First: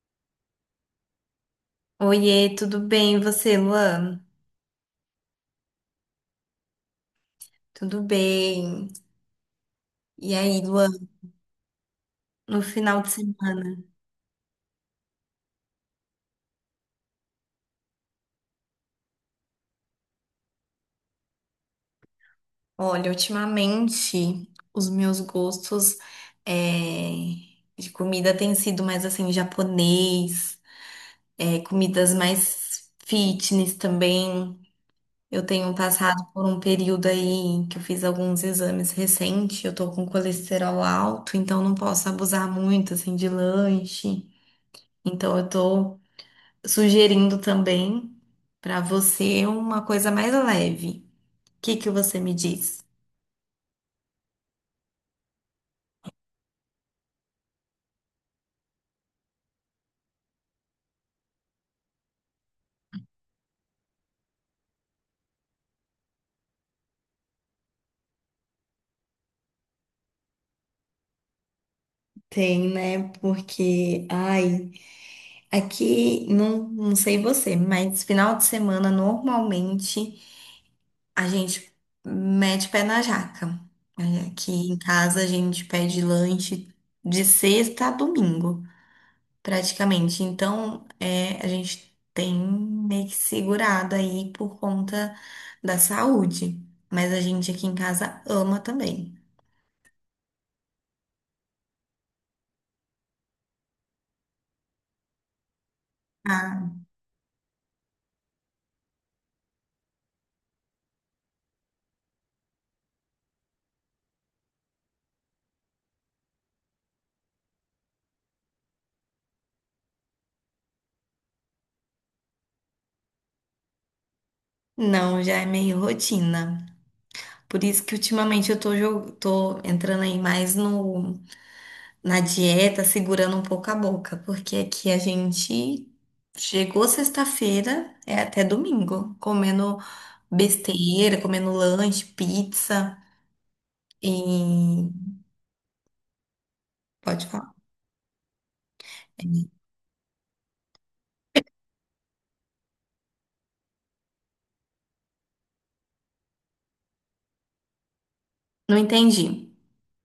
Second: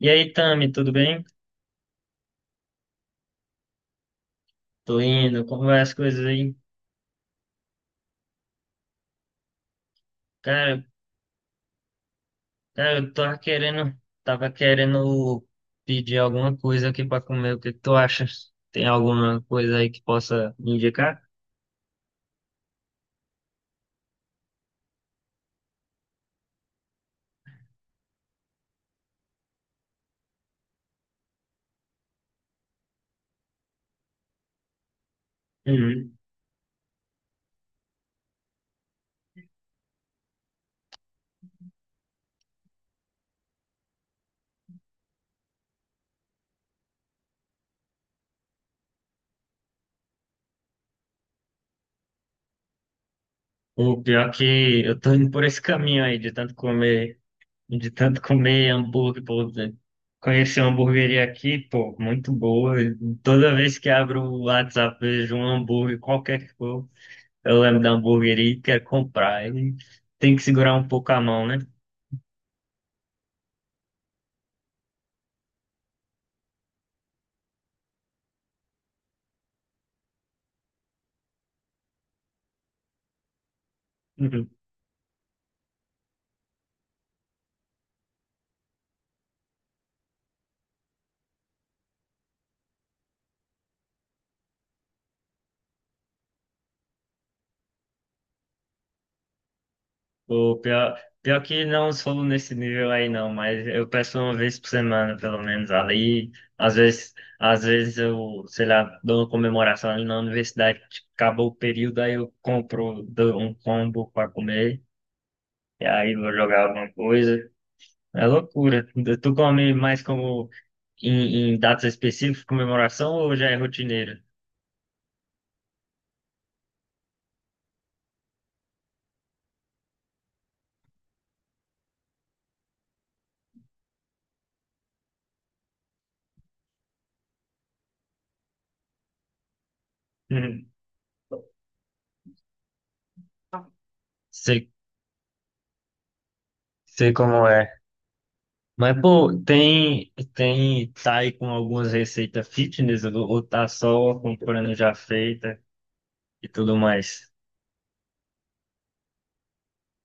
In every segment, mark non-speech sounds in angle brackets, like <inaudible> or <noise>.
E aí, Tami, tudo bem? Oiê, tudo bem? E você, Luan? Tô indo, como vai as coisas aí? Tudo bem? E aí, Cara, Luan, no cara, final de eu semana? Tava querendo pedir alguma coisa aqui pra comer. O que que tu acha? Tem alguma coisa aí que possa me indicar? Olha, ultimamente os meus gostos é, de comida têm sido mais assim, japonês, comidas mais fitness também. Eu tenho Uhum. passado por um período aí que eu fiz alguns exames recentes, eu tô com colesterol alto, então não posso abusar muito assim de lanche. Então eu tô sugerindo também para você uma coisa mais leve. O que que você me diz? O pior é que eu tô indo por esse caminho aí, de tanto comer hambúrguer, pô. Conheci uma hamburgueria aqui, pô, muito boa. Toda vez que abro o WhatsApp, vejo um hambúrguer, qualquer que for. Eu lembro da hamburgueria e quero comprar. E tem que segurar um pouco a mão, né? Tem, né? Porque, ai, aqui, não, não sei você, mas final de semana, normalmente, a gente mete pé na jaca. É, aqui <laughs> em casa, a gente pede lanche de sexta a domingo, praticamente. Então, a gente tem meio que segurado aí por conta da saúde. Mas a gente aqui em casa ama também. O pior, pior que não sou nesse nível aí não, mas eu peço uma vez por semana, pelo menos. Ali, às Ah, vezes, às vezes eu, sei lá, dou uma comemoração ali na universidade, tipo, acabou o período, aí eu compro dou um combo para comer, e aí vou jogar alguma coisa. É loucura. Tu come mais como em datas específicas, comemoração, ou já é rotineiro? não, já é meio rotina. Por isso que ultimamente eu tô entrando aí mais no, na dieta, segurando um pouco a boca, porque aqui a gente chegou sexta-feira, é até domingo, comendo <laughs> besteira, comendo lanche, pizza Sei e. Sei Pode como falar. é. Mas, pô, tem, tá aí com algumas receitas fitness ou tá só comprando já feita e tudo mais? Não entendi.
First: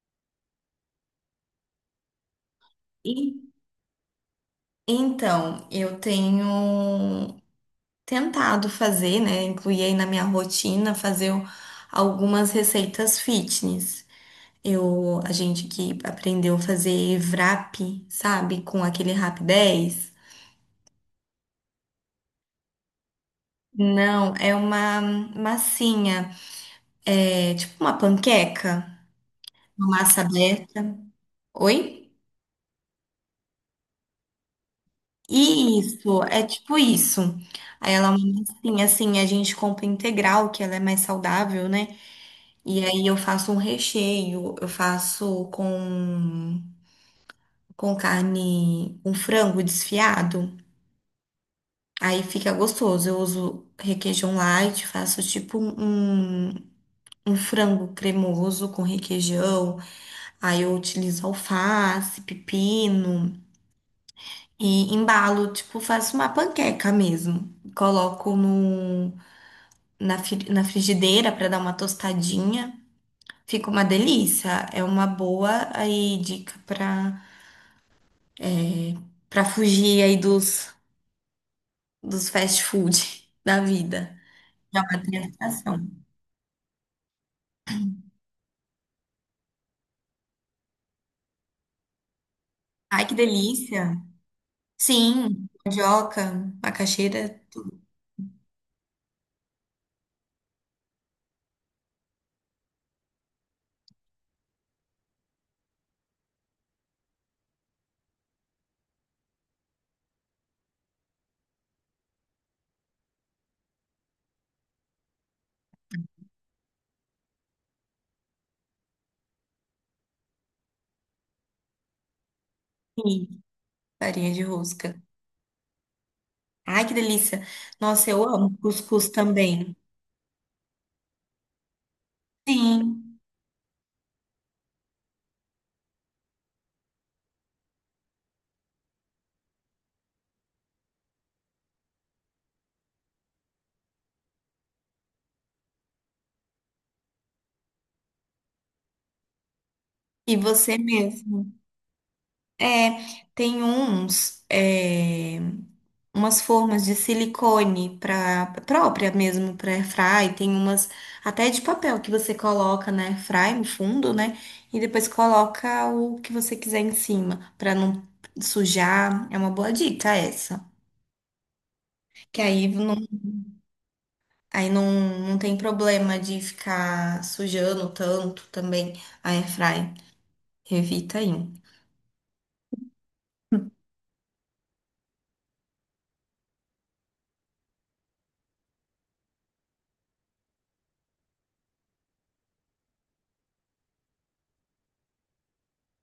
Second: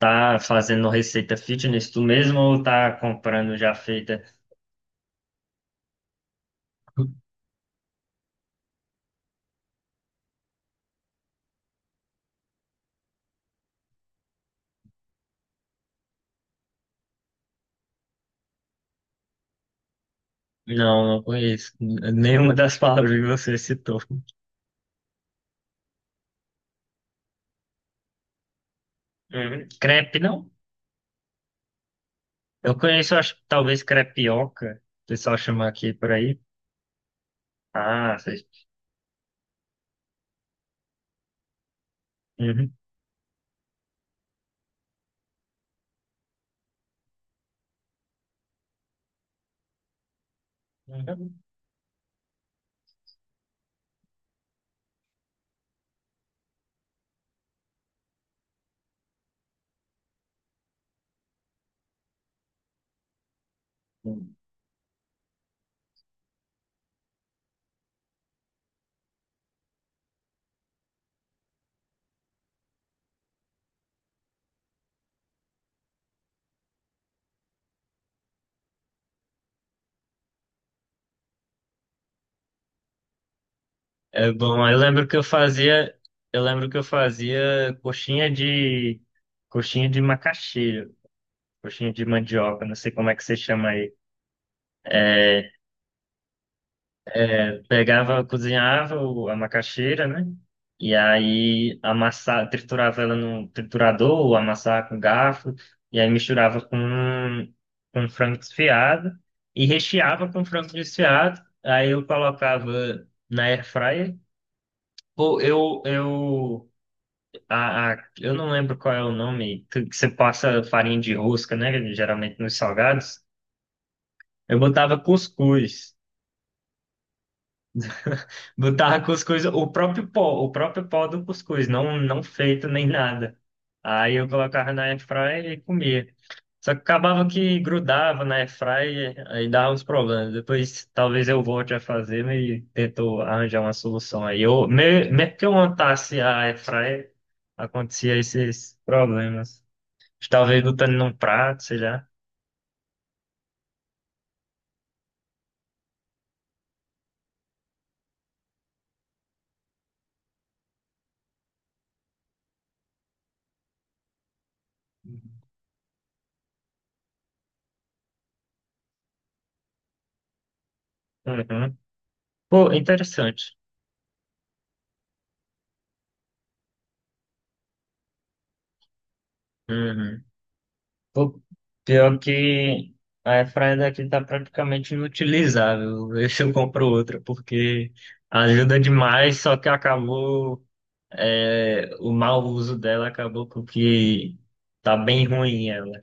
Tá fazendo receita fitness tu mesmo ou tá E comprando já feita? então, eu tenho tentado fazer, né, incluir aí na minha rotina algumas receitas fitness. A gente que aprendeu a fazer wrap, sabe, com aquele Rap 10. Não, não conheço nenhuma das palavras que você citou. Não, é uma massinha, é tipo uma panqueca, Uhum. uma Crepe, massa não? aberta. Oi? Eu conheço, acho, que talvez crepioca, o pessoal chama aqui por Isso, aí. é tipo isso. Aí ela é Ah, uma vocês... massinha, assim, a gente compra integral, que ela é mais saudável, né? Uhum. E aí eu faço um recheio, eu faço com carne, com frango desfiado. Aí fica gostoso. Eu uso requeijão light, faço tipo um frango cremoso com requeijão. Aí eu utilizo alface, pepino Uhum. e embalo, tipo, faço uma panqueca mesmo. Coloco no na, fri- na frigideira para dar uma tostadinha. Fica uma delícia. É uma boa aí dica para fugir aí dos fast food <laughs> da vida. É bom, eu Já é uma lembro que eu tentação. fazia, eu lembro que eu fazia coxinha de macaxeira, coxinha de mandioca, não sei Ai, como que é que você chama aí. delícia! Sim, É, mandioca, macaxeira pegava, cozinhava a macaxeira, né? E aí amassava, triturava ela no triturador, ou amassava com garfo, e aí misturava com frango desfiado e recheava com frango desfiado. Aí eu colocava na air fryer. Pô, eu eu não lembro qual é o nome, que você passa farinha de rosca, né? Geralmente nos salgados. e farinha de Eu rosca. botava cuscuz. Ai, que delícia! Nossa, eu amo Botava cuscuz cuscuz, também. O próprio pó do cuscuz, não, não feito nem Sim, nada. Aí eu colocava na airfryer e comia. Só que acabava que grudava na airfryer, aí dava uns problemas. Depois talvez eu volte a fazer né, e tento arranjar uma solução aí. Eu, mesmo que eu montasse a airfryer, acontecia esses problemas. e Talvez você lutando num mesmo. prato, sei lá. É, tem umas formas de silicone para própria mesmo para airfry, tem umas até de papel que você coloca na airfry no fundo, né? E depois coloca o que você quiser em cima para não sujar. É uma boa dica essa. Uhum. Que aí Pô, não, interessante. aí não, não tem problema de ficar sujando tanto também a airfry. Uhum. Evita aí. Pô, pior que a airfryer daqui tá praticamente inutilizável. <laughs> Vê se eu compro outra, porque ajuda demais, só que acabou... é, o mau uso dela acabou com que tá bem ruim ela.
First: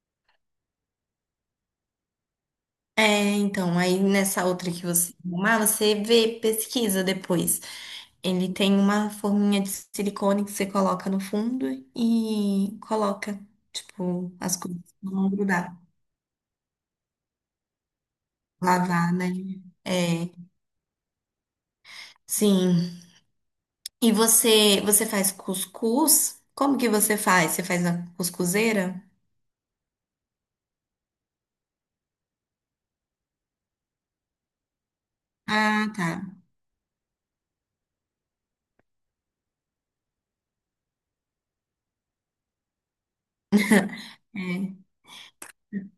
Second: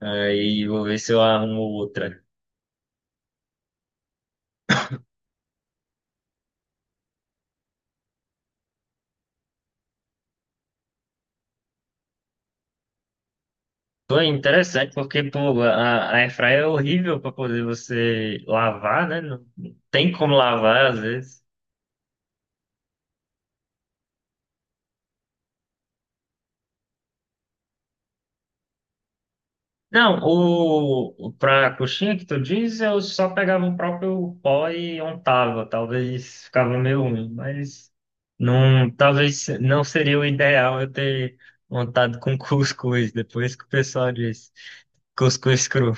Aí vou ver se eu arrumo outra. É, então, aí nessa outra que você arrumar, você vê, pesquisa depois. Ele tem uma forminha de silicone que você coloca no fundo e coloca, Pô, é tipo, as coisas interessante, pra porque não pô, grudar. A airfryer é horrível para poder você lavar, Lavar, né? né? Não tem É, como lavar às vezes. sim. E você faz cuscuz? Como que você faz? Você faz na cuscuzeira? Não, para a coxinha que tu diz, eu só pegava o próprio pó e untava. Ah, tá. Talvez ficava meio ruim, mas não, talvez não seria o ideal eu ter untado com <laughs> cuscuz, depois que o pessoal disse. É. Cuscuz cru.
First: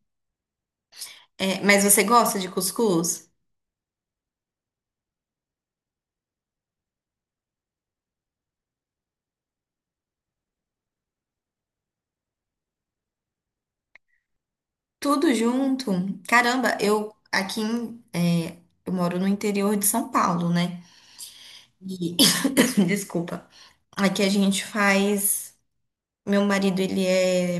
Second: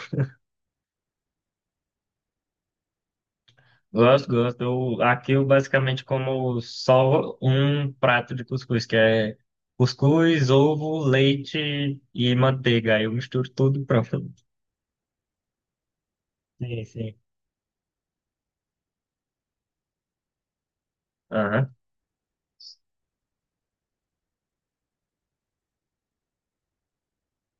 É, mas você gosta de cuscuz? Gosto, gosto. Aqui eu basicamente como só um prato de cuscuz, que é cuscuz, ovo, leite e manteiga. Aí eu misturo tudo e pronto. Tudo junto? Caramba, Sim, eu sim. aqui em, é, eu moro no interior de São Paulo, né? Aham, E- <coughs> desculpa. Aqui a gente faz. Meu marido, ele é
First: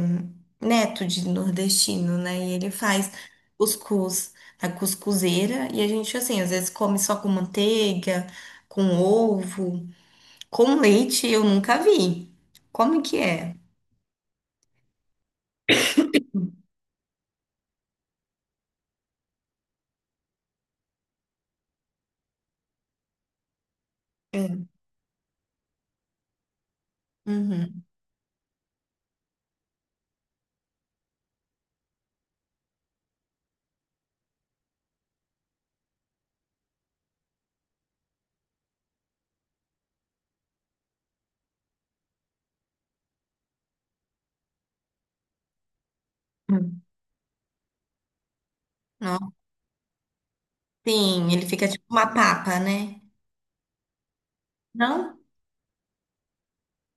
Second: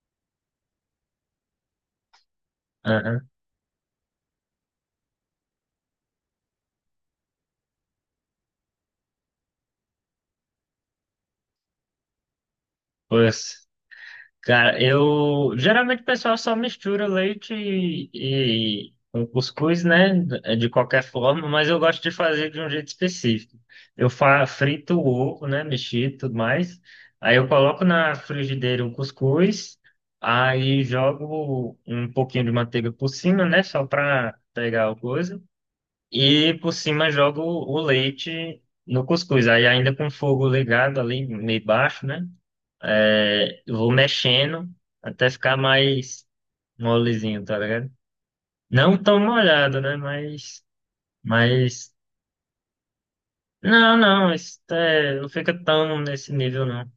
neto de nordestino, né? E ele faz aham. cuscuz na cuscuzeira. E a gente, assim, às vezes come só com manteiga, com ovo, com leite, eu nunca vi. Como que é? Pois. Cara, eu geralmente o pessoal só mistura leite e com cuscuz, né? De qualquer forma, mas eu gosto de fazer de um jeito específico. Eu fa É. frito o ovo, né? Mexido e tudo mais. Aí eu coloco Uhum. na frigideira o cuscuz, aí jogo um pouquinho de manteiga por cima, né? Só para pegar a coisa. E por cima jogo o leite no cuscuz. Aí ainda com o fogo ligado ali, meio baixo, né? É, eu vou mexendo até ficar mais Hum. molezinho, tá ligado? Não tão Não. molhado, né? Mas, Sim, ele fica tipo mas, uma papa, né? não, não, isso Não? é, não fica tão nesse nível, não.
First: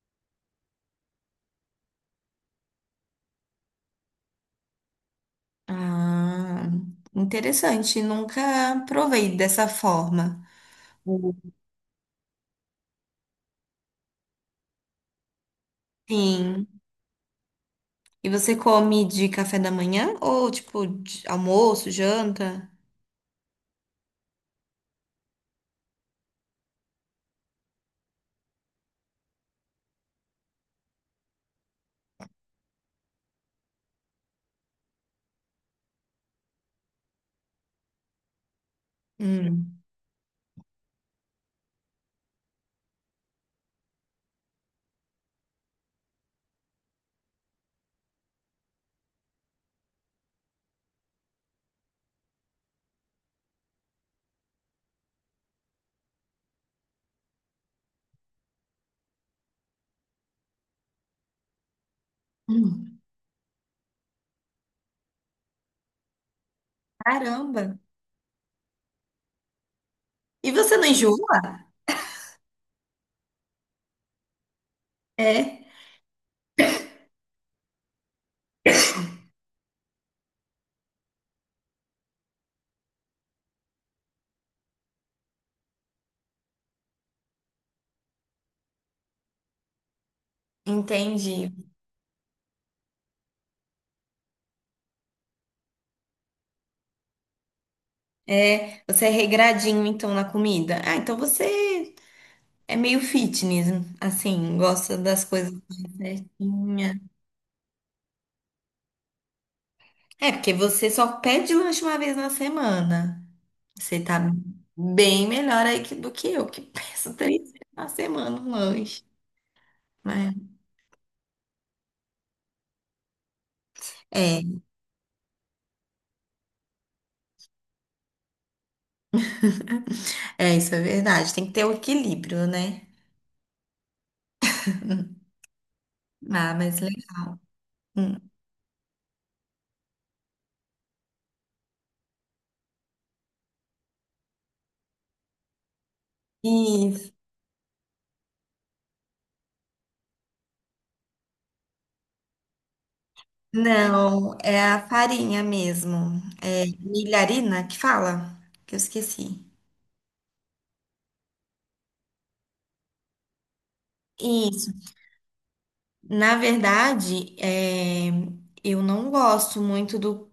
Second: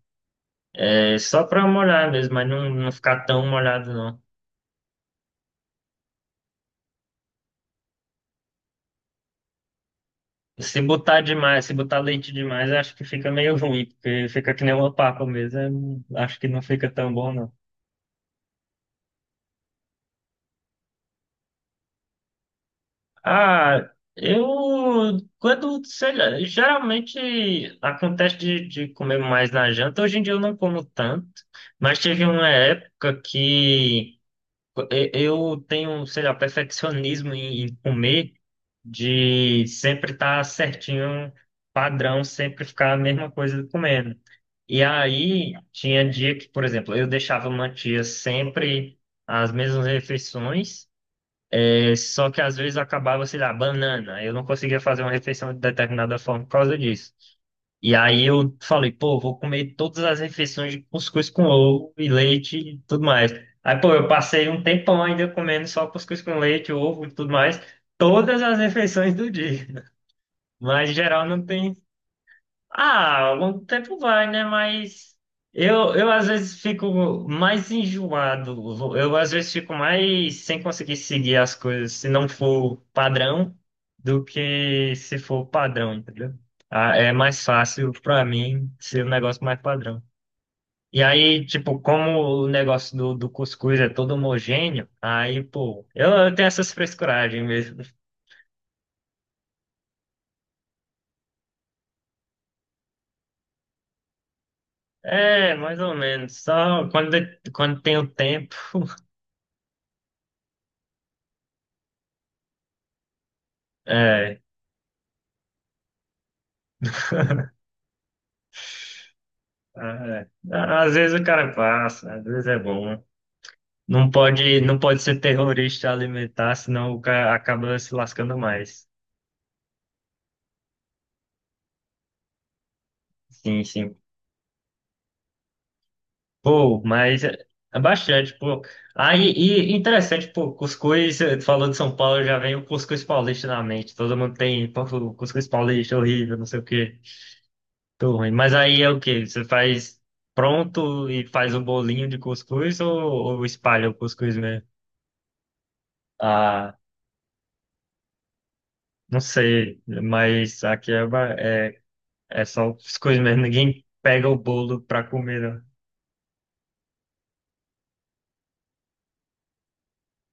É só pra molhar mesmo, mas não, não ficar tão molhado, não. Ah, interessante. Nunca provei dessa forma. Se botar demais, se botar leite demais, eu acho que fica meio ruim, porque fica que nem uma papa mesmo. Eu não- acho que não Sim. fica tão bom, não. E você come de café da manhã ou tipo de almoço, janta? Ah, eu quando, sei lá, geralmente acontece de comer mais na janta. Hoje em dia eu não como tanto, mas teve uma época que eu tenho, sei lá, perfeccionismo em comer, de Hum. sempre estar certinho, padrão, sempre ficar a mesma coisa comendo. E aí tinha dia que, por exemplo, eu deixava mantia sempre as mesmas refeições. Só que às vezes eu acabava, sei lá, banana. Eu não conseguia fazer uma refeição de determinada forma por causa disso. E aí eu falei, pô, vou comer todas as refeições de cuscuz com ovo e leite e Hum. tudo mais. Aí, pô, eu passei um tempão ainda comendo só cuscuz com leite, ovo e tudo mais, Caramba! todas as refeições do dia. E você não Mas em geral não enjoa? tem ah, o tempo vai, né? Mas É, eu às vezes fico mais enjoado. Eu às vezes fico mais sem conseguir seguir as coisas se não for padrão do que se for padrão, entendeu? Ah, é mais fácil pra mim ser um negócio mais padrão. E aí, entendi. tipo, como o negócio do cuscuz é todo homogêneo, aí, pô, eu tenho essas frescuragens mesmo. É, você é regradinho então na comida. Ah, então você é meio fitness, assim, gosta das coisas É, mais ou mais menos. Só certinhas. quando, quando tenho tempo. É, porque você só pede lanche uma vez na semana. Você tá é, bem melhor aí do que eu, que <laughs> peço 3 vezes na semana um lanche. É, Né? é. Às vezes o cara passa, às vezes é bom. Né? Não É. pode, não pode ser terrorista alimentar, senão o cara acaba se lascando mais. É, isso é verdade. Tem que ter o equilíbrio, né? Sim, sim. Ah, mas Pô, mas é legal. é Hum. bastante, pô. Aí, e interessante, pô, cuscuz, falando de São Paulo, já vem o cuscuz paulista na mente. Todo mundo tem, pô, cuscuz paulista horrível, não sei o quê. Isso. Tô ruim. Mas aí é o quê? Você faz pronto e faz um bolinho de cuscuz ou espalha o cuscuz Não, é mesmo? a farinha mesmo. É Ah. milharina que fala? Que eu Não esqueci. sei, mas aqui é, é só as coisas mesmo. Ninguém pega o Isso. bolo pra comer, não. Na verdade, eu não gosto muito do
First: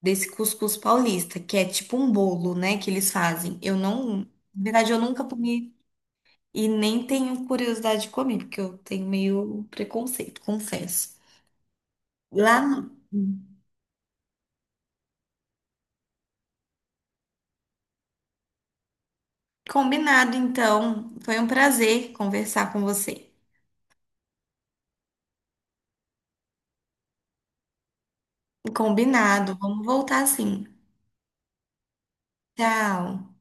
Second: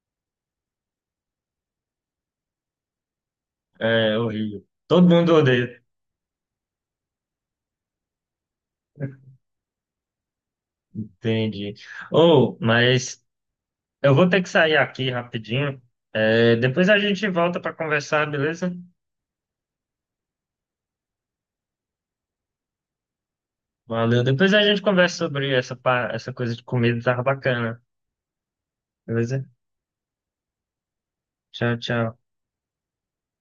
desse cuscuz paulista, que é tipo um bolo, né, que eles fazem. Eu É não, na horrível. verdade, eu Todo nunca mundo comi odeia. e nem tenho curiosidade de comer, porque eu tenho meio preconceito, confesso. Entendi. Ou, Lá, mas eu vou ter que sair aqui rapidinho. É, depois a gente volta pra conversar, beleza? combinado, então. Foi um prazer conversar com você. Valeu. Depois a gente conversa sobre essa, essa coisa de comida, tava bacana. Beleza? Combinado. Vamos voltar sim. Tchau, tchau. Tchau.